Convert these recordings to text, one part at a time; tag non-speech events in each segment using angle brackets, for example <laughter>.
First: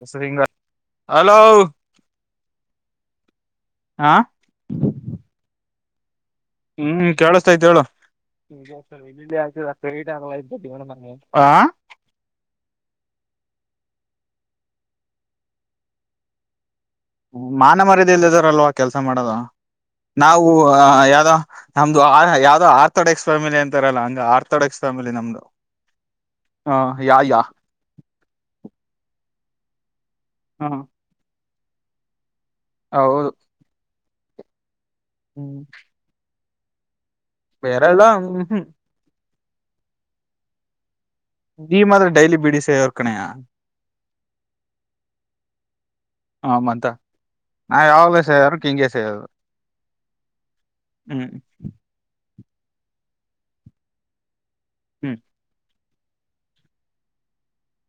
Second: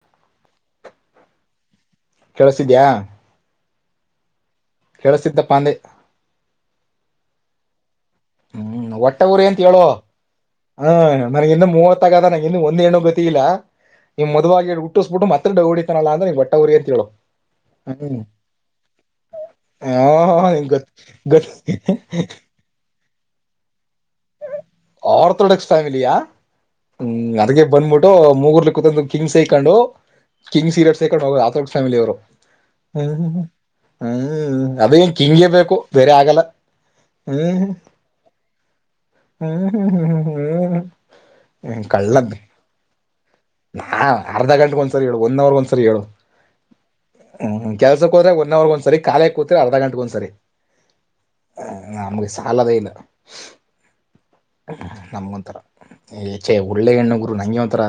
<unintelligible> Hello ಕೇಳುಸ್ತಿದ್ಯಾ? ಆ ಕೇಳುಸ್ತಿದ್ದಪ್ಪಾಂದೆ ಹ್ಮ್ ಕೇಳುಸ್ತೈತ್ ಹೇಳು. ಹ್ಮ್ ಒಟ್ಟ ಊರಿ ಅಂತ ಹೇಳು ಆ? ತಾಗ್ ನಂಗ್ ಇನ್ನು ಒಂದ್ ಹೆಣ್ಣು ಗತಿ ಇಲ್ಲ. ಇಂಗ್ ಮದುವಾಗಿರ ಹುಟ್ಟುಸ್ಬಿಟ್ಟು ಮತ್ತೆ ಇಲ್ ಡವ್ ಹೊಡೀತಾನಲ್ಲ ಅಂದ್ರೆ ಹೆಂಗ್ ಹೊಟ್ಟೆ ಉರಿಯುತ್ ಹೇಳು. ಹ್ಮ್ ಮಾನ ಮರ್ಯಾದೆ ಹ್ಮ್ ಇಲ್ದಿದೊರಲ್ವಾ ಆ ಕೆಲ್ಸ ಮಾಡೋದು? ನಾವು ಹ ಗತ್ ಯಾವ್ದೋ ಗತ್ ನಮ್ದು ಯಾವ್ದ ಆರ್ಥೋಡಕ್ಸ್ ಫ್ಯಾಮಿಲಿ ಅಂತಾರಲ್ಲಾ ಹಂಗ ಆರ್ಥಡಕ್ಸ್ ಆರ್ತಡಾಕ್ಸ್ ಫ್ಯಾಮಿಲಿಯಾ ಯಾ ಹ್ಮ ಯಾ ಅದಕ್ಕೆ ಬಂದ್ ಬಿಟ್ಟು ಮೂಗರ್ಲಿ ಕುತ ಕಿಂಗ್ಸ್ ಸೇರಕೊಂಡು ಕಿಂಗ್ಸ್ ಸಿಗರೇಟ್ ಹೊ ಅಥೆಡೆಕ್ಸ್ ಪ್ಯಾಮಿಲಿ ಅವರು ಹ್ಮ ಹೌದು ಹ್ಮ್ ಅದೇ ಹಿಂಗೆಇರ ಬೇಕು ಬೇರೆ ಆಗಲ್ಲಾ ಬೇರೆ ಎಲ್ಲಾ ಹುಂ ಹುಂ ಹುಂ ಹುಂ ನೀ ಮಾತ್ರ ಡೈಲಿ ಬಿಡಿ ಸೆದಅವ್ರ ಕಣೆಯಾ ನಾ ಅರ್ಧ ಗಂಟೆಗೆ ಒಂದ್ಸರಿ ಹೇಳು ಒಂದ್ ಅವರ್ ಒಂದ್ಸರಿ ಹೇಳು ಹ ಮತ್ತ ಹ್ಮ್ ನಾ ಕೆಲ್ಸ ಯಾವಾಗ್ಲೂ ಕೋದ್ರೆ ಒನ್ ಸೇರು ಅವರ್ಗ ಹಿಂಗೆ ಒಂದ್ಸರಿ ಸೇರೋದು ಕಾಲ ಕೂತ್ರೇ ಅರ್ಧ ಗಂಟೆಗೆ ಗ ಒಂದ್ಸರಿ. ಹ್ಮ್ ನಮಗೆ ಸಾಲದೇ ಇಲ್ಲಾ ಹ್ಮ್ ನಮ್ಗೊಂಥರಾ ಚೆ ಒಳ್ಳೆ ಹೆಣ್ಣುರು ನಂಗೆ ಒಂತರಾ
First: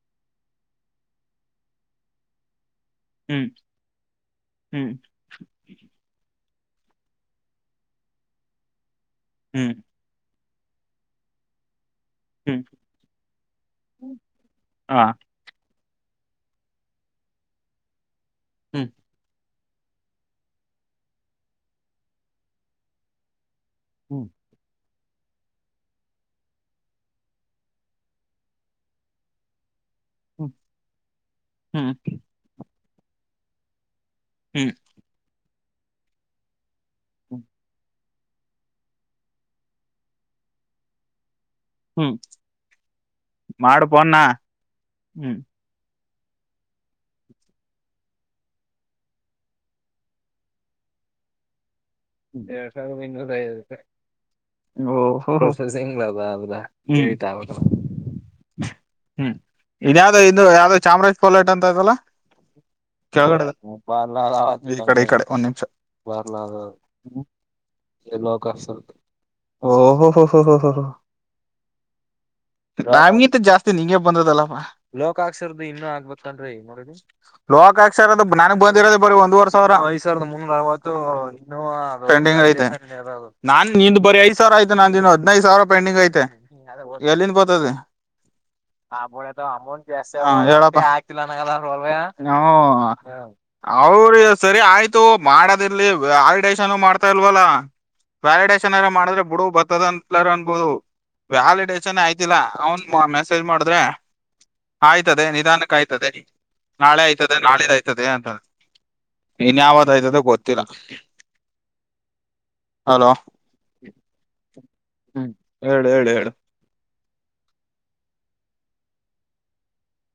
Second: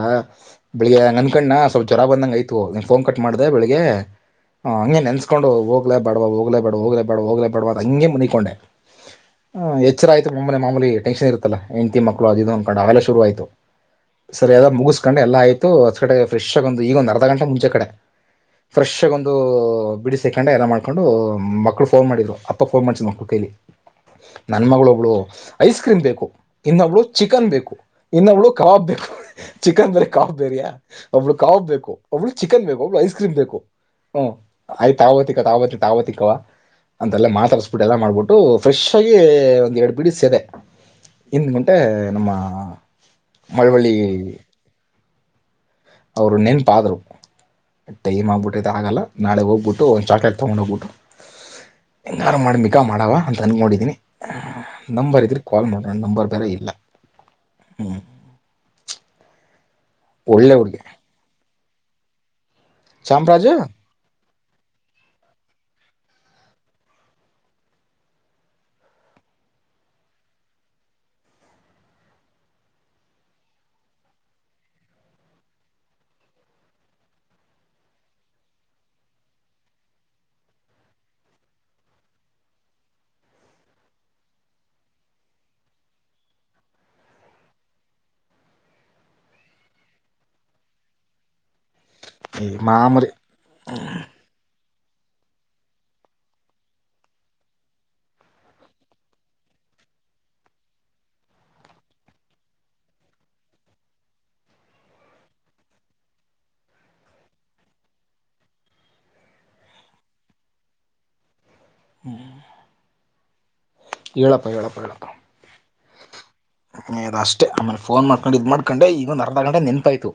ಬೆಳಿಗ್ಗೆ ಈಗ ಅನ್ ಕೋಂಡಣ್ಣ ಸ್ವಲ್ಪ ಜ್ವರ ಬಂದಾಗ ಐತಿ ಫೋನ್ ಕಟ್ ಮಾಡಿದೆ ಹ್ಮ್ ಬೆಳಗ್ಗೆ ಅವು ಹ್ಮ್ ಹಂಗೆ ನೆನಸ್ಕೊ ಕೊಂಡ ಹೋಗ್ಲೇ ಬೇಡಾ ಹೋಗ್ಲೇ ಬೇಡ ಹೋಗಲೇವಾ ಹೋಗಲೇ ಬೇಡಾ ಅ ಹಂಗೆ ಮನಕೊಂಡೆ ಎ ಹ್ಮ್ <unintelligible> ಆಯಿತು ಮಾಮುಲಿ ಮಾಮುಲಿ ಟೆನ್ಸನ ಇರುತ್ತಲ್ಲಾ ಹೆಂಡ್ತಿ ಮಕ್ಕಳು ಅದು ಹ್ಮ್ ಅಂದನ್ಕೊಂಡು ಅವೆಲ್ಲಾ ಸುರುವಾಯ್ತು ಸರಿ ಅದ ಹಾ ಮುಗಿಸ್ಕೊಂಡು ಎಲ್ಲಾ ಆಯ್ತು. ಹೊ ಕಡೆ ಫ್ರೆಶ್ ಆಗ ಒಂದು ಈಗ ಒಂದು ಅರ್ಧ ಗಂಟೆ ಮುಂಚೆ ಹ್ಮ್ ಕಡೆಫ್ರೆಶ್ ಆಗ ಒಂದು ಬಿಡಿಸಿ ಸೆಕಂಡ ಎಲ್ಲ ಮಾಡ್ಕೊಂಡು ಮಕ್ಕಳು ಫೋನ್ ಮಾಡರು ಅಪ್ಪ ಫೋನ್ ಮಾಡಸಿದ್ ಮಕ್ಕಳು ಕೈಲಿ ಹುಂ ನನ್ ಮಗಳು ಒಬ್ಳು ಐಸ್ ಕ್ರೀಮ್ ಬೇಕು, ಇನ್ನೊಬ್ಳು ಚಿಕನ್ ಬೇಕು, ಇನ್ನೊಬ್ಳು ಕಬಾಬ್ ಬೇಕು, ಚಿಕನ್ಂದ್ರೆ ಕಾವ ಹ್ಮ್ ಬೇರಯಾ ಒಬ್ಬಳು ಕಾವ ಬೇಕು ಹ್ಮ್ ಒಬ್ಳು- ಚಿಕನ್ ಬೇಕು ಒಬ್ಬಳ ಐಸ್ ಕ್ರೀಮ್ ಬೇಕು ಹಾ ಹುಂ ಯ್ ಆವೋತಿಕ ತಾವ ಆವತಿಕವ ಅಂತೆ ಎಲ್ಲ ಮಾತಾಡ್ಸಿ ಬೀಟ್ಟು ಎಲ್ಲಾ ಮಾಡ್ಬಿಟ್ಟು ಫ್ರೆಶ್ ಆಗಿ ಒಂದ್ ಎರಡು ಬಿಡಿ ಸೆದೆ ಹಿಂದ ಗುಟೆ ಹ್ಮ್ ನಮ್ಮ ಮಾಡು ಮಳವಳ್ಳಿ ಫೋನ್ನ ಹ್ಮ್ ಅವರು ನೆನ್ಪಾದ್ರು ಟೈಮ್ ಆಗ್ಬಿಟ್ಟೈತೆ ಆ ಹಾಗಲ್ಲಾ ನಾಳೆ ಹೋಗ್ ಬಿಟ್ಟು ಒಂದು ಚಾಕ್ಲೇಟ್ ತಗೊಂಡ್ ಹೋಗ್ಬಿಟ್ಟು <unintelligible> ಇಲ್ ಹದ ಹೆಂಗಾರು ಮಾಡಿ ಮಿಕಾ ಮಾಡವ ಅಂತ ಅದ ಅನ್ಕೊಂಡಿದೀನಿ ನಂಬರ್ ಇದ್ರೆ ಕಾಲ್ ಮಾಡೋಣ ನಂಬರ್ ಬೇರೆ ಇಲ್ಲ ಆದು ಹ್ಮ್ ಹುಂ ಇದ್ಯಾವ ಇದು ಒಳ್ಳೆ ಯಾವ್ದ ಹುಡ್ಗಿ ಚಾಮರಾಜ ಪೋಲಾಟ ಅಂತ ಇದಲ್ಲಾ ಕೆಳಗಡೆ ಚಾಮರಾಜು ಬಲ ಈ ಕಡೆ ಈ ಕಡೆ ಒಂದ್ ನಿಮಷ ಬಾರ್ಲ ಹ್ಮಕ ಓ ಹೊ ಹೊ ಹೊ ಹೊ ಹೊಸ ನಮ್ಗಿಂತ ಜಾಸ್ತಿ ನಿಂಗಗೆ ಬಂದಲ್ಲಪ್ ಲೋಕಾಕ್ಸರದು ಇನ್ನು ಆಗ್ಬತ್ಂದ್ರೆ <unintelligible> ಲೋಕ ಅಕ್ಷರದ ನನಗ್ ಬಂದಿರೋದ ಬರೇ ಒಂದ್ವರೇ ಸಾವಿರಾ ಐದ ಸಾವಿರದ ಮುನ್ನೂರವತ್ತು ಇನ್ನು ಪೆಂಡಿಂಗ್ ಐತೆ ನಾನ್ ನಿಂದ್ ಬರಿ ಐದ್ ಸಾವಿರ ಐತೆ ನಾ ಇನ ಹದಿನೈದು ಸಾವಿರಾ ಪೆಂಡಿಂಗ್ ಐತೆ ಎಲ್ಲಿಂದ ಬರತದೆ ಆಮೇಲೆ ಅಮೌಂಟ್ ಜಾಸ್ತಿ ಹೇಳಪ್ಪ ಆಕಂಗಿಲ್ಲ ಹಂಗಾರೆ ಈ <unintelligible> ಮಾಮೂಲಿ ಹ ಅವ್ರ ಸರಿ ಆಯ್ತು ಮಾಡದಿರ್ಲಿ ವ್ಯಾಲಿಡೇಷನ್ ಮಾಡ್ತ ಬತ ಇಲ್ವಲ್ಲ ವ್ಯಾಲಿಡೇಶನ್ ಎಲ್ಲ ಮಾಡಿದ್ರೆ ಬುಡು ಬರ್ತದಲ್ಲಾರ ಅನ್ಬೋದು ವ್ಯಾಲಿಡೇಸ್ನೇ ಆಯ್ತಿಲ್ಲ ಅವನ್ ಮೆಸೇಜ್ ಮಾಡಿದ್ರೆ ಆಯ್ತದೆ ನಿಧಾನಕ್ಕೆ ಆಯ್ತದೆ ನಾಳೆ ಆಯ್ತದೆ ನಾಳೆ ಆಯ್ತದೆ ಅಂತಾ ಇನ್ ಯಾವದ ಆಯ್ತದ ಗೊತ್ತಿಲ್ಲ. ಹ್ಮ್. ಹಲೋ. ಎಳಪ್ಪ ಎಳಪ್ಪ ಹೇಳಪ್ಪ. ಹ್ಮ್ ಹೇಳ ಹೇಳ ಹೇಳ ಇದ ಅಷ್ಟೇ ಆಮೇಲೆ ಫೋನ್ ಮಾಡ್ಕೊಂಡು ಇದು ಮಾಡ್ಕೊಂಡೆ ಈಗೊಂದ ಅರ್ಧ ಗಂಟೆ ನೆನಪಾಯ್ತು.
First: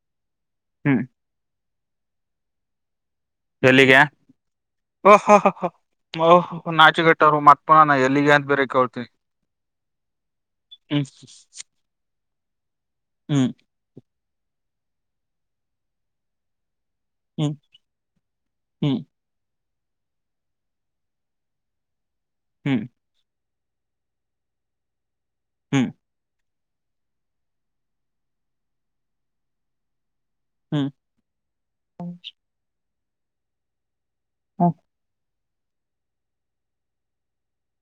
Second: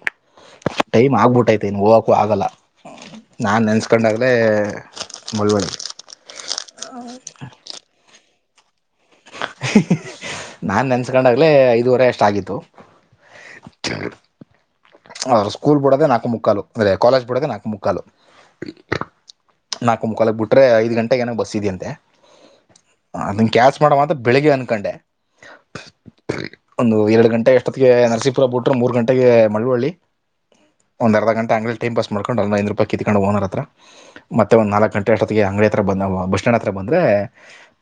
ಹ್ಮ್ ಟೈಮ್ ಆಗ್ಬಿಟ್ಟೈತೆ ಇನ್ನ ಹೋಗಕೂ ಆಗಲ್ಲ. ನಾನ ಎಲ್ಲಿಗೆ ನೆನೆಸ್ಕೊಂಡಾಗದೇ ಮುಳುವಳ್ಳ. ಓಹ ನಾಚುಗಟ್ಟರು ಮತ್ ಪೋನ ಎಲ್ಲಿಗೆ ಅಂತ ಬೇರೆ ಕೇಳ್ತೀನಿ. ನಾನ ಹ್ಮ್ ನೆನೆಸ್ಕೊಂಡಾಗಲೇ ಐದುವರೆ ಅಷ್ಟಾಗಿತ್ತು ಹ್ಮ್ ಅವರ ಸ್ಕೂಲ್ ಬುಡೋದೆ ನಾಕು ಮುಕ್ಕಾಲು ಅಂದ್ರೆ ಕಾಲೇಜ್ ಬುಡೋದೆ ನಾಕು ಮುಕ್ಕಾಲು ಹ್ಮ್ ಹ್ಮ್ ನಾಕು ಮುಕ್ಕಾಲಕ್ ಬಿಟ್ರೆ ಐದ ಗಂಟೆಗ ಏನ ಬಸ್ ಇದಿಯಂತೆ. ಹ್ಞೂ. ಅದನ ಕ್ಯಾಚ್ ಮಾಡಮ ಅಂತ ಬೆಳಿಗ್ಗೆ ಅನ್ಕೊಂಡೆ. ಹ್ಮ್. ಒಂದು ಎರಡು ಗಂಟೆ ಎಷ್ಟೊತ್ತಿಗೆ ನರಸೀಪುರ ಬಿಟ್ರೆ ಮೂರ್ ಗಂಟೆಗೆ ಮಳುವಳ್ಳಿ. ಹ್ಮ್ ಒಂದ ಅರ್ಧ ಗಂಟೆ ಅಂಗ ಟೈಮ್ ಪಾಸ್ ಮಾಡಕೊಂಡು ಒಂದು ಐದನೂರ ರೂಪಾಯಿ ಕಿತ್ಕೊಂಡ ಓನರ ಹತ್ರಾ ಹ್ಮ್ ಒಂದ್ ಹ್ಮ್ ನಲ್ಕ ಗಂಟೆ ಅಟೋ ಅಂಗಡಿ ಹತ್ರ ಬಂದಾಗ ಬಸ್ ಸ್ಟ್ಯಾಂಡ್ ಹತ್ರ ಬಂದರೆ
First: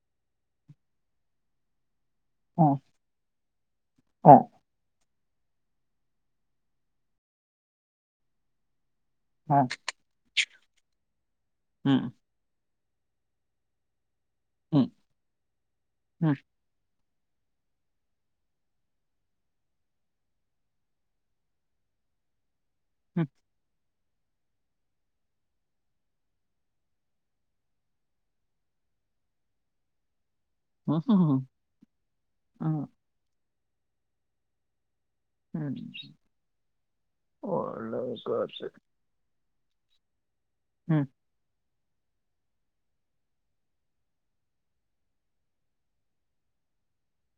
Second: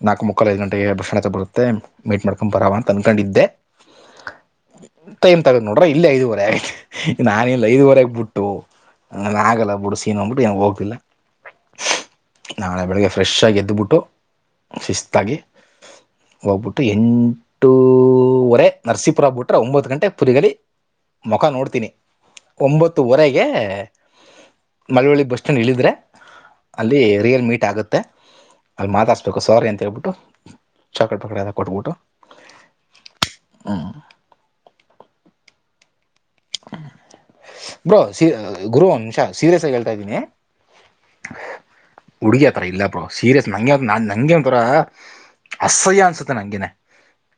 ನಾಲ್ಕು ಮುಕ್ಕಾ ಐದು ಗಂಟೆಗೆ ಬಸ್ ಸ್ಟ್ಯಾಂಡ್ ಹತ್ರ ಬರುತ್ತೆ. ಮೀಟ್ ಮಾಡ್ಕೊ ಬರವ ಅಂತ ಅನ್ಕೊಂಡಿದ್ದೆ ಹ್ಮ್ ಟೈಮ್ ತಗೊಂಡ್ ನೋಡ್ರ ಇಲ್ಲಿ ಐದುವರೆ ಆಗತಿ. ನಾನಿಲ್ಲ ಐದುವರೆಗೆ ಬಿಟ್ಟು ನನ್ ಹ್ಮ್ ಹ್ಮ್ ಆಗಲ್ಲ ಬಿಡು ಸೀನ್ ಅಂದ್ಬಿಟ್ಟು ಏನ್ ಹೋಗಿಲ್ಲ. ಹ್ಮ್. ನಾಳೆ ಬೆಳಗ್ಗೆ ಫ್ರೆಶಾಗಿ ಎದ್ಬಿಟ್ಟು. ಶಿಸ್ತಾಗಿ ಹ್ಮ್ ಹ್ಮ್ ಹ್ಮ್ ಹೋಗ್ಬಿಟ್ಟು ಎಂ ಟುವರೆ ನರಸೀಪುರ ಬಿಟ್ರೆ ಒಂಬತ್ತು ಗಂಟೆ ಪುರಿಗಲಿ ಮುಖ ನೋಡ್ ತಿನಿ ಒಂಬತ್ತುವರೆಗೆ ಮಳವಳ್ಳಿ ಬಸ್ ಸ್ಟ್ಯಾಂಡ್ ಇಳಿದ್ರೆ ಅಲ್ಲಿ ರಿಯಲ್ ಮೀಟ್ ಆಗುತ್ತೆ ಅಲ್ಲಿ ಮಾತಾಡ್ಸಬೇಕು ಸಾರಿ ಅಂತೇಳ್ಬಿಟ್ಟು. ಹ್ಮ್ ಚಾಕ್ಲೆಟ ಹ್ಮ್ ಪಾಕ್ಲೆತ ಎಲ್ಲಾ ಕೊಟ್ಬಿಟ್ಟು ಹ್ಮ್ ಹ್ಮ್. ಹ್ಮ್. ಒಳ್ಳೆ ಬ್ರೋ ಕಥೆ ಗುರು ಒಂದ್ ನಿಮಿಷ ಸೀರಿಯಸ್ ಆಗಿ ಹೇಳ್ತಾ ಇದ್ದೀನಿ ಹ್ಮ್. ಹುಡುಗಿ ಆ ತರಾ ಇಲ್ಲ ಬ್ರೋ ಸೀರಿಯಸ್ ನಂಗೆ ನ ನಂಗೆ ಒಂತರ ಅಸಹ್ಯ ಅನ್ಸುತ್ತೆ ನಂಗೇನೆ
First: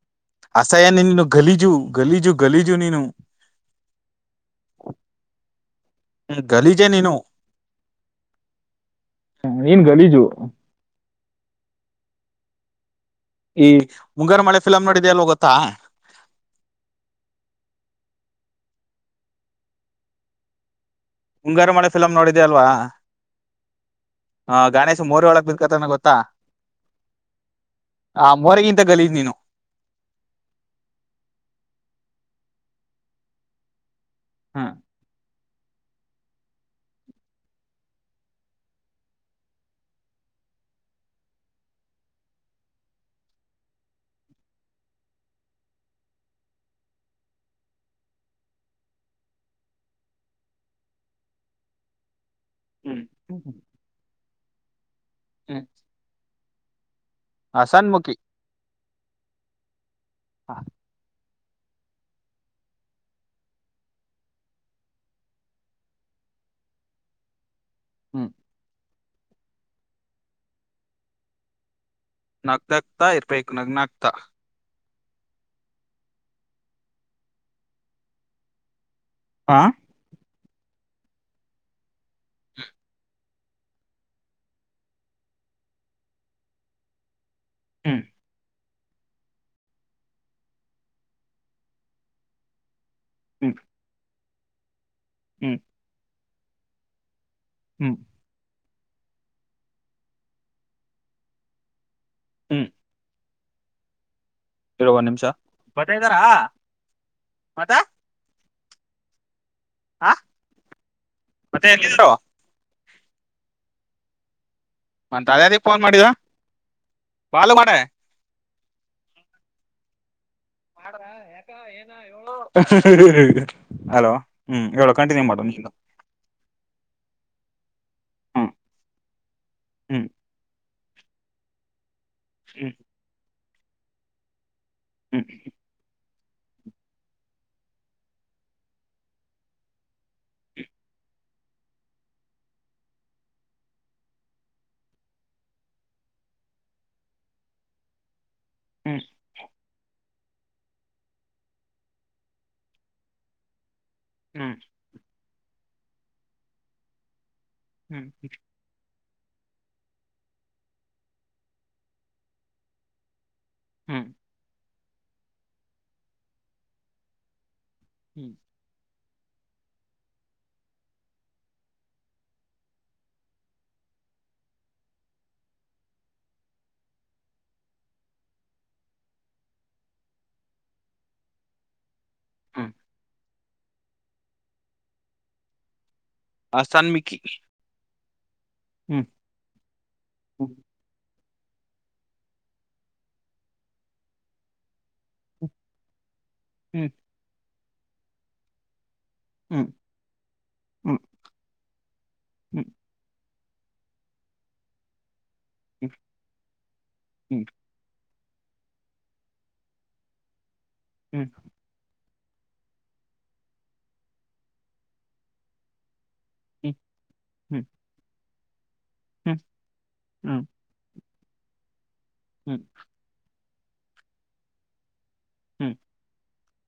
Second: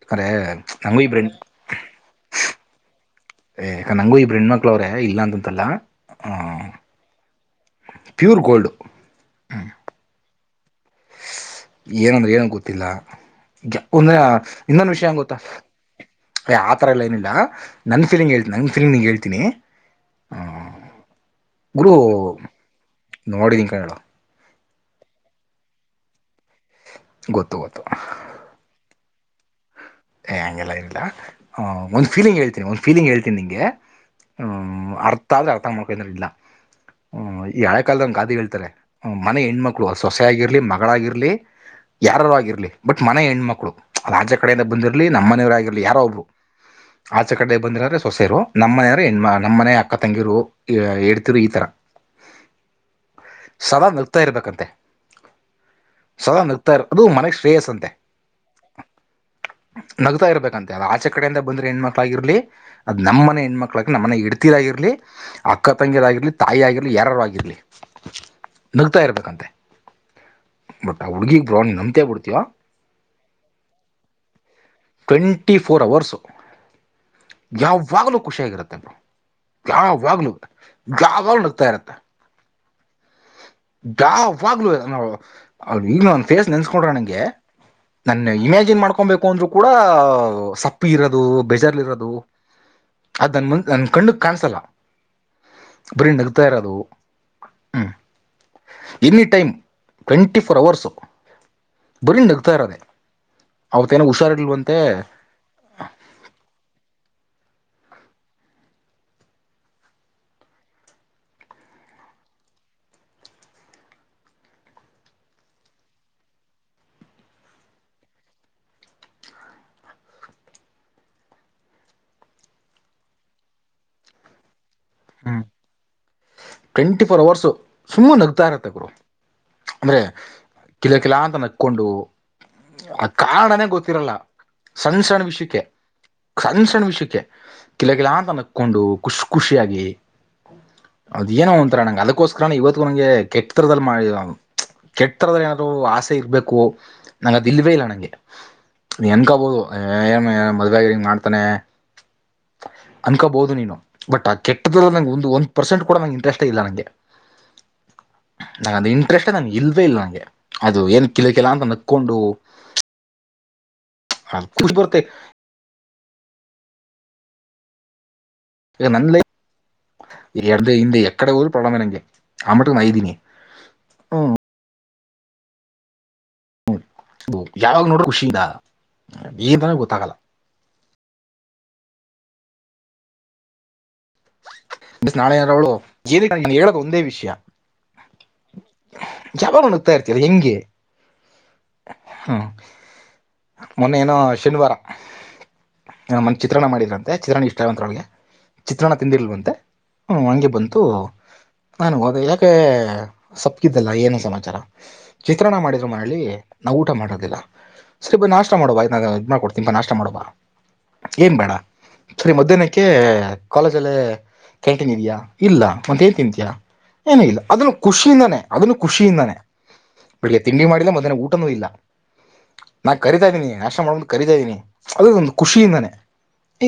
ಯಾಕಂದ್ರೆ ಅಸಹ್ಯ ನಂಗೂ ಇಬ್ರ ನೀನು ಗಲೀಜು ಗಲೀಜು ಗಲೀಜು ನೀನು ಏ ಯಾಕೆ ನಂಗೂ ಇಬ್ರ ಹೆಣ್ಮಕ್ಳುವ್ರೇ ಇಲ್ಲ ಅಂತಂತಲ್ಲ ಹಾಂ. ಎ ನೀನು ಪ್ಯೂರ್ ಗೋಲ್ಡ್ ಹ ಏನ್ ಗಲೀಜು. ಏನಂದ್ರೆ ಏನಂಗ ಗೊತ್ತಿಲ್ಲ ಈ ಒಂದ ಮುಂಗಾರು ಮಳೆ ಫಿಲಮ್ ಇನ್ನೊಂದು ವಿಷಯ ನೋಡಿದ್ಯ ಏನ್ ಅಲ್ವ ಗೊತ್ತಾ ಏ ಆಥರ ಎಲ್ಲಾ ಏನಿಲ್ಲ ನನ್ ಫೀಲಿಂಗ್ ಹ ನನ್ ಫೀಲಿಂಗ್ ನಿಂಗ ಹೇಳ್ತೀನಿ ಮುಂಗಾರು ಮಳೆ ಗುರು ಫಿಲಮ್ ನೋಡಿದೆ ಅಲ್ವಾ. ನೋಡಿದೀನಿ ಕಣೋ ಹ ಗಣೇಶ್ ಮೋರಿ ಒಳಗ್ ಬಿದ್ಕೊತಾನೆ ಗೊತ್ತಾ ಗೊತ್ತು ಗೊತ್ತು. ಆ ಮೋರಿಗಿಂತ ಗಲೀಜು ನೀನು ಏ ಹಂಗೆಲ್ಲ ಏನಿಲ್ಲಾ ಅ ಒಂದ ಫೀಲಿಂಗ್ ಹೇಳ್ತಿನಿ ಒಂದು ಫೀಲಿಂಗ್ ಹೇಳ್ತೀನಿ ನಿಂಗೆ ಹ್ಮ್ ಅರ್ಥಾ ಆದ್ರೆ ಅರ್ಥ ಮಾಡ್ಕೋ ಇಲ್ಲಾರ ಇಲ್ಲಾ ಹ್ಮ್ ಈ ಹಳೆ ಕಾಲದ ಗಾದೆ ಹೇಳ್ತಾರೆ ಮನೆ ಹೆಣ್ಮಕ್ಕಳು ಅ ಸೊಸೆಯಗಾಗಿರ್ಲಿ ಮಗಳಾಗಿರ್ಲಿ. ಯಾರಾರರು ಆಗಿರ್ಲಿ ಬಟ್ ಮನೆ ಹೆಣ್ಮಕ್ಳು ಆಚಕಡೆಯಿಂದ ಕಡೆಯಿಂದ ಬಂದಿರ್ಲಿ ನಮ್ಮನೆಯವರು ಆಗರ್ಲಿ ಯಾರೋ ಒಬ್ರು. ಆಚೆ ಕಡೆ ಬಂದಿರೋ್ರೆ ಸೊಸೆರು ನಮ್ಮನೆಯವ್ರ ಹೆಣಮ್ಮ ನಮ್ಮನೆ ಅಕ್ಕ ತಂಗಿರು. ಹೇಳ್ತಿರು ಈ ತರ. ಹ್ಮ್ಮ್ <unintelligible> ಸದಾ ನಗ್ತಾ ಇರ್ಬೇಕಂತೆ. ಹ್ಮ ಸದಾ ನಗ್ತಾರೆ ಅದು ಮನ. ಹಸಣ್ಮುಖಿ. ನಗ್ತಾ ಇರ್ಬೇಕಂತೆಲ್ಲ. ಚ್ಚ ಕಡೆಯಿಂದ ಬಂದ್ರೆ ಹೆಣ್ಮಕ್ಳ ಆಾಗಿರ್ಲಿ ಅದು ನಮ್ಮನೆ ಹೆಣ್ಮಕ್ಳಾಗಿ ನಮ್ಮನೇ ಇಡ್ತೀರ್ಗರ್ಲಿ. ಅಕ್ಕ ತಂಗಿರ ಆಗಿರ್ಲಿ ತಾಯಿ ಆಗಿರ್ಲಿ ಯಾರೂ ಆಗಿರ್ಲಿ. ಹ್ಮ್ ನಗ್ತಾ ಇರ್ಬೇಕಂತೆ ಬಟ್ ಆ ಹುಡ್ಗಿಗ್ ಬ್ರೋ ನಂಬ್ತ ಬಿಡ್ತೀವ. ನಗತಾ ಇರಬೇಕು ನಗ್ನ ನಾಗನಗ್ತಾ. ಟ್ವೆಂಟಿ ಫೋರ್ ಅವರ್ಸು ಯಾವಾಗಲೂ ಖುಷಿಯಾಗಿರುತ್ತೆಬ್ರು. ಹಾ ಯಾವಾಗ ಯಾವಾಗ ನುಗ್ತಾ ಇರತ್ತೆ. ಯಾವಾಗ್ಲುೂ ನ ಈಗ ನ ಫೇಸ್ ನೆನೆಸ್ಕೊಂಡ್ರ ನಂಗೆ. ಹ್ಮ್ ನನ್ನ ಇಮ್ಯಾಜಿನ್ ಮಾಡ್ಕೊಬೇಕು. ದ್ರು ಕೂಡ ಸಪ್ಪಿ ಇರೋದು ಬೇಜಾರ್ ಇರೋದು ಅದನ್ನ ನ ಕಂಡು. ಕಾಣಿಸಲ್ಲ. ಹ್ಞೂ ಬರೀ ನಗ್ತಾ ಇರೋದು. ಹ್ಞೂ ಹ್ಮ್ any time twenty four hours. ಬರೀ ನಗ್ತಾ ಹ್ಮ್ ಇರೋದೆ ಅವತೇಏನ ಹುಷಾರಿಲ್ವಂತ. ಇರು ಒಂದ ನಿಮಷ ಬರತ್ತ ಇದ್ರ... ಮತ್ತೆ. ಹ ಮತ್ತೆ ಹೇಗ ಇದ್ರಿರೋ. ಮ ಅದದ ಫೋನ್ ಮಾಡಿದ.. ಬಾಲು ಮಾಡ. ಹಾ ಹಾ.... ಹಲೋ. ಹ್ಮ್ ಹೇಳೋ ಕಂಟನೀವ್ ಹ್ಮ್ ಮಾಡೋ ನಿ. ಟ್ವೆಂಟಿ ಫೋರ್ ಅವರ್ಸು ಸುಮ್ಮನೆ ನಗ್ತಾ ಹ್ಮ್ ಇರತ್ತೆ ಗುರು. ಅಂದ್ರೆ ಹ್ಮ್ ಕಿಲ ಕಿಲ ಅಂತ ನಕೊಂಡು. ಹ್ಞ ಆ ಕಾರನನೇ ಗೊತ್ತಿರಲ್ಲ ಸಣ್ಣ ಸಣ್ಣ ಹ್ಮ್ ವಿಷಯಕ್ಕೆ. ಸಣ್ಣ ಸಣ್ಣ ವಿಷಯಕ್ಕೆ ಕಿಲಗಿಲ ಅಂತ ನಕ್ಕೊಂಡು ಖುಷ್ ಖುಷಿಯಾಗಿ. ಅದೆ ಏನೋ ಒಂರ ನಂಗೆ ಅದಕ್ಕೋಸ್ಕರ ಇವತ್ತು ನಂಗೆ ಕೆಟ್ಟ ತರದದಲ್ಲಿ ಮಾಡ. ಕೆಟ್ಟರದಲ್ಲಿ ಏನಾದ್ರು ಆಸೆ ಇರ್ಬೇಕು ನಂಗ ಅದು ಇಲ್ವೇ ಇಲ್ಲ ನಂಗೆ. ಹ್ಮ್ ಹ್ಮ್ ಹೆಂಗಬೋದು ಹೇ.. ಏನ್ ಮದುವೆಯ ಹಿಂಗ ಮಾಡ್ತಾನೆ ಅನ್ಕೋಬಹದು ನೀನು. ಬಟ್ ಆ ಹ್ಮ್ ಕೆಟ್ಟದಲ್ಲ ನಂಗೆ ಒಂದು ಒಂದ್ ಪರ್ಸೆಂಟ್ ಕೂಡ ನಗೆ ಇಂಟ್ರೆಸ್ಟ್ ಇಲ್ಲ ನಂಗೆ. ಹ್ಮ್ ನಂಗ ಅಂದ ಇಂಟ್ರೆಸ್ಟ್ ನಂಗೆ ಇಲ್ವೇ ಇಲ್ಲ ನಂಗೆ ಅದು ಏನ್ ಕಿಲಕಿಲ್ಲ ಅಂತ ನಕ್ಕೊಂಡು. ಹ್ಞೂ ಹಾ ಪುಷ್ಪ ಅವರ ಕೈ.... ಹ್ಮ್ ಎ ನಂದ್ಲೆ ಎ ಇ ಎಕಡೆ ಊರು ಪಳಂದನಂಗೆ ಆಮಟಿಗೆ ಮೈದೀಿನಿ ಹ್ಮ <unintelligible> ಯಾವಾಗ ನೋಡು ಖುಷಿ ಇದಾ <unintelligible> ಗೊತ್ತಾಗಲ್ಲ ಹ್ಮ ಬಿಸ್ ನಾಳೆ ಏನಾರ ಅವಳು ಏನಕ ಹೇಳದ್ ಆಸಾನ್ ಒಂದೇ ಮಿಕ್ಕಿ ವಿಷಯ. ಹ್ಮ್ ಯಾವಾಗ್ಲು ನಗ್ತಾಇರ್ತಯಲ್ಲ ಯಂಗೆ. ಹ್ಮ್ ಹ್ಞ ಮೊನ್ನೆೇ ಏನು ಶನಿವಾರ. ಹ ಮನ್ ಚಿತ್ರಣ ಹ್ಮ್ ಮಾಡಿದ್ರಂತೆ ಚಿತ್ರಣ ಇಷ್ಟಂತ್ರೊಳ್ಳಿಗೆ. ಚಿತ್ರನ್ನ ತಿಂದಿಲ್ವಂತೆ ಹ್ಮ್ ಹ್ಞೂ ಹಂಗೆ ಬಂತು ಹ್ಮ್ ನಾನು ಹೋದೆ ಯಾಕೆ ಹ್ಮ್ ಸಪ್ಪಗಿದ್ದಲ್ಲ ಏನು ಸಮಾಚಾರ ಚಿತ್ರನ್ನ ಮಾಡಿದ್ರು ಹ್ಮ್ ಮನೇಲಿ ನಾ ಊಟ ಮಾಡದಿಲ್ಲ. ಹ್ಮ್ ಹ್ಮ್ ಸರಿ ಬಾ ನಾಷ್ಟ ಮಾಡು ಬಾ ನಾ ಇದ್ ಮಾಡ್ಕೊಡ್ತೀನ್ ಬಾ ನಾಷ್ಟ ಮಾಡು ಬಾ ಹ್ಮ್ ಏನ್ ಬೇಡ. ಸರಿ ಮಧ್ಯಾಹ್ನಕ್ಕೆ ಕಾಲೇಜ್ ಅಲ್ಲೇ ಕ್ಯಾಂಟೀನ್ ಇದಿಯಾ ಇಲ್ಲ ಮ ತಿಂತಯ ಏನು ಇಲ್ಲ ಹ್ಮ್ ಹ್ಮ್ ಅದನ್ನು ಖುಷಿಯಿಂದಾನೇ. ಅದನ್ನು ಖುಷಿಯಿಂದಾನೆ ಹ್ಮ್ ಬೆಳಗ್ಗೆ ತಿಂಡಿ ಮಾಡಿಲ್ಲ ಮಧ್ಯಾಹ್ನಕ್ ಊಟನೂ ಇಲ್ಲ. ಹ್ಮ್ ನಾನ ಕರಿತಾ ಇದ್ದೀನಿ ನಾಷ್ಟ ಮಾಡ್ಬು ಕರಿತಾ ಇದೀನಿ ಅದದು ಒಂದು ಖುಷಿಯಿಂದಾನೇ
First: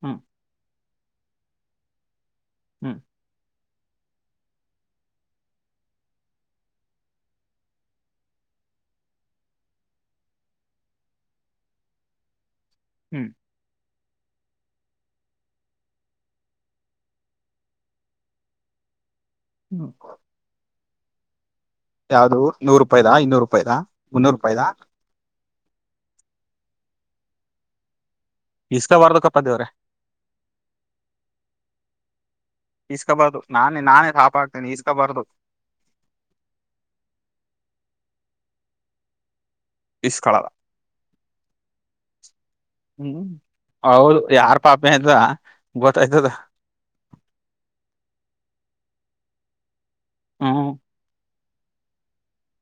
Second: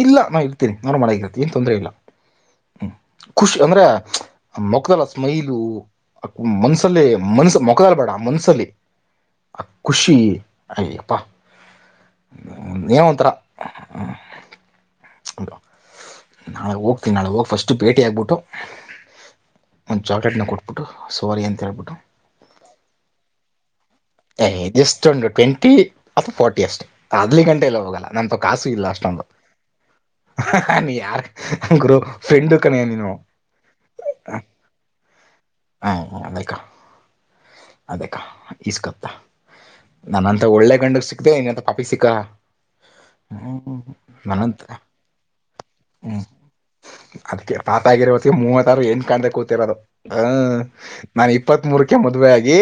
ಇಲ್ಲ ನಾ ಇರ್ತಿನಿ. ನೋರ್ ಮಳೆಗರತಿ ಏನ್ ತೊಂದ್ರೆ ಇಲ್ಲ ಹ್ಮ್ ಹ್ಮ್ ಖುಷಿ ಅಂದ್ರೆ ಮೊಖ್ದಲ್ಲ್ ಆ ಸ್ಮೈಲು. ಮನ್ಸಲ್ಲಿ ಮನ್ಸ ಮೊಕದಲ್ ಬೇಡ ಮನ್ಸಲ್ಲಿ ಆ ಖುಷಿ ಹಯ್ಯಪ್ಪಾ ಏನೋ ಒಂಥರ. <inaudible> ಹಟ ನಾಳೆ ಹೋಗ್ತೀನಿ ನಾಳೆ ಹೋಗಿ ಫಸ್ಟ್ ಭೇಟಿ ಆಗ್ಬಿಟ್ಟು ಒಂದು ಚಾಕ್ಲಲೆಟ್ನ ಕೊಟ್ಬುಟ್ಟು ಸೋರಿ ಅಂತ ಹೇಳ್ಬಿಟ್ಟು ಯಾವ್ದು ನೂರು ರೂಪಾಯಿದಾ ಇನ್ನೂರು ರೂಪಾಯಿದಾ ಮುನ್ನೂರು ರೂಪಾಯಿದಾ. ಅಷ್ಟೊಂದು ಟ್ವೆಂಟಿ ಅಥವಾ ಫೋರ್ಟಿ ಅಷ್ಟೆ ಅದಲಿ ಗಂಟೆ ಎಲ್ಲ ಹೋಗಲ್ಲ ನಂತವ್ ಕಾಸು ಇಲ್ಲ ಇಸ್ಕೋಬಾರ್ದು ಅಷ್ಟೊಂದು. ಕಪ್ಪ ದೇವ್ರೆ ಹ ಹ ಹ ನೀ ಯಾರ್ ಗುರು ಫ್ರೆಂಡು ಕನಯ್ಯ ನೀನು. ಇಸ್ಕೋಬಾರ್ದು ನಾನೇ ನಾನೇ ಸಾಪಾಕ್ತೇನೆ ಈಸ್ಕಬಾರ್ದು. ಹಾ ಅದಕ್ಕ ಅದಕ್ಕ ಈಸ್ಕತ್ತ. ನನ್ನಂತ ಇಸ್ಕಳಲ್ಲ ಒಳ್ಳೆ ಗಂಡಗ್ ಸಿಕ್ದೆ ಇನಂತ ಪಾಪಿಗ್ ಸಿಕ್ಕಾ. ಹ್ಮ್ ಹೌದು ಯಾರ್ ನಾನಂತ ಪಾಪ ಅಂತ ಗೊತ್ತಾಯ್ತದೆ. ಅದ್ಕೆ ಪಾಪಿ ಆಗಿರ ಹೊತ್ತಿಗೆ ಮೂವತ್ತಾರ ಎಣ್ ಕಾಣದೆ ಕೂತಿರೋದು ಹ್ಮ್. ನಾನು ಇಪ್ಪತ್ತ್ ಮೂರಕ್ಕೆ ಮದುವೆ ಆಗಿ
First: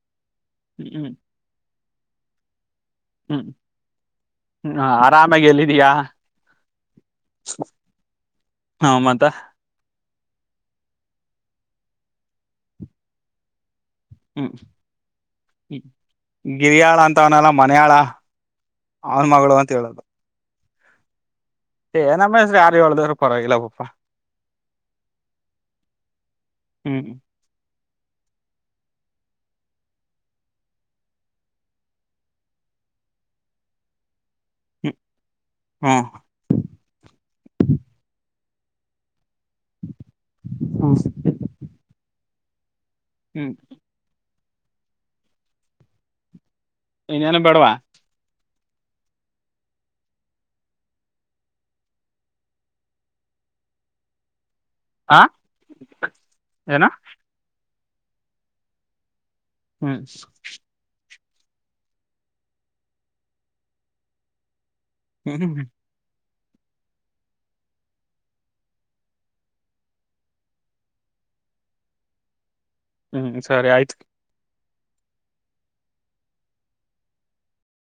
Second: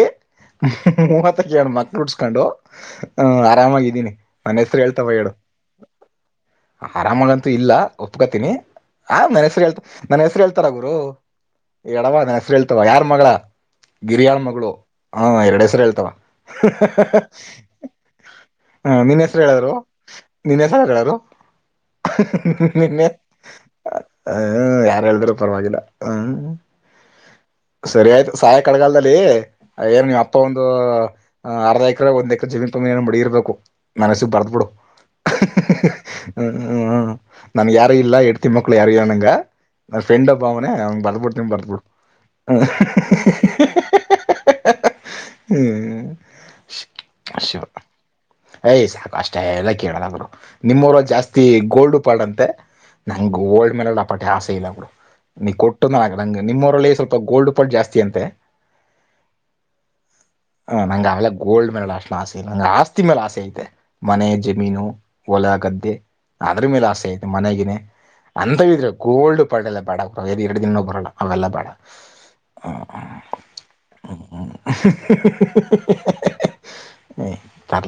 ಹ್ಮ್ ಮೂವತ್ತಕ್ಕೆರಣಡು ಮಕ್ಳು ಉಡ್ಸ್ಕೊಂಡು ಹ್ಮ್ ಆರಾಮಾಗಿದ್ದೀನಿ ನನ್ನ್ ಹ್ಮ್ ಹೆಸ್ರು ಹೇಳ್ತಾವ ಹೇಳು. ಆರಾಮಾಗಿ ಎಲ್ಲಿದೀಯಾ ಆರಾಮಾಗಂತೂ ಇಲ್ಲ ಒಪ್ಕೊತೀನಿ ಹ ಆ ಮತ್ತ ಮನ ಹೆಸರಿ ಹೇ ನನ್ ಹೆಸರು ಹೇಳ್ತಾರ ಗುರು ಎಡವಾ ನನ್ ಹೆಸರು ಹೇಳ್ತಾವ ಯಾರ್ ಮಗಳ. ಗಿರಿಯಾಳ್ ಹ್ಮ್ ಮಗಳು ಹ ಎರಡು ಹೆಸರು ಹೇಳ್ತಾವ. ಗಿರಿಯಾಳ ಅಂತವನಲ್ಲ ಮನೆಯಾಳ ಹ ನಿನ್ ಅವನ್ ಹೆಸರು ಮಗಳು ಅಂತ ಹೇಳರು ಹೇಳೋದು ನಿನ್ ಹೆಸರು ಯಾರು ಹೇಳರು. ಏ ನಮ್ಮ ಹೆಸ್ರು ಯಾರು ನಿನ್ನೆ ಹೇಳ್ದರು ಪರವಾಗಿಲ್ಲ ಪಪ್ಪಾ ಹ್ಮ್ ಯಾರು ಹೇಳಿದ್ರೂ ಪರವಾಗಿಲ್ಲ ಹ್ಮ್. ಹ್ಞೂ ಸರಿ ಆಯ್ತು ಸಾಯ ಕಳಗಾಲದಲ್ಲಿ ಏನ್ ನೀವ್ ಅಪ್ಪ ಒಂದು ಹ ಅರ್ಧ ಎಕ್ರೆ ಒಂದ್ ಎಕ್ರೆ ಜಮೀನ್ ಪಮೀನ್ ಏನ ಮಡಗಿರ್ಬೇಕು ನಿನ್ನ್ ಹೆಸ್ರಗ್ ಬರ್ದಬುಡು. ಹ್ಮ್ ಹ ಹ ಹ ಹ್ಮ್ ಹ ಹ್ಮ ಹ್ಮ ನನ್ಗ್ ಯಾರು ಇಲ್ಲ ಎಡ್ತಿ ಮಕ್ಕಳು ಯಾರ ಇಲ್ಲ ನಂಗ. ನ ಫ್ರೆಂಡ ಒಬ್ಬ ಅವನೆ ಹ್ಮ್ ಅವನಗ್ ಬರ್ದಬುಡ್ತೀನಿ ಬರ್ದಬುಡು. ಹ ಹ್ಮ್ ಹ್ಮ <unintelligible> ಹ ಇನ್ನೇನು ಶಿವ. ಬೇಡವಾ ಏಯ್ ಸಾಕು ಅಷ್ಟೇ ಎಲ್ಲ ಕ್ಕೇಳಲ್ಲಾ ಗುರು ನಿಮ್ಮವರು ಜಾಸ್ತಿ ಗೋಲ್ಡ್ ಪಾಲ್ಡಂತೆ ನಂಗ ಗೋಲ್ಡ್ ಮೆಡಲ್ ಆಪಾಟಿ ಆಸೆ ಇಲ್ಲ ಬಿಡು ಆ ನೀ ಕೊಟ್ಟನು ಆಗದಂಗ ಏನ ನಿಮ್ಮವರಲ್ಲಿ ಸ್ವಲ್ಪ ಗೋಲ್ಡ್ ಪಾಲ್ಡು ಜಾಸ್ತಿ ಅಂತೆ <inaudible> ಹ್ಮ್ಮ್. ಹ ನಂಗ ಆಗ್ಲೆ ಗೋಲ್ಡ್ ಮೇಲೆ ಅಷ್ಟ ಆಸೆ ಇಲ್ಲ ಆಸ್ತಿ ಮೇಲೆ ಆಸೆ ಐತೆ ಮನೆ ಜಮೀನು ಹ್ಮ್ ಹೊಲ ಗದ್ದೆ ಅದ್ರ ಮೇಲೆ ಆಸೆ ಆಯ್ತಿ ಮನೆಗಿನೇ ಅಂದ್ರ ಈಗ ಗೋಲ್ಡ್ ಪಾಲ್ಡ ಎಲ್ಲಾ ಬೆಡಾ ಎರಡು ದಿನಾನು ಬರಲ್ಲ ಅವೆಲ್ಲಾ ಬೇಡ <inaudible> ಸ್ಹ ಊಹು ಹ್ಮ್ ಸರಿ ಆಯ್ತ್ <unintelligible>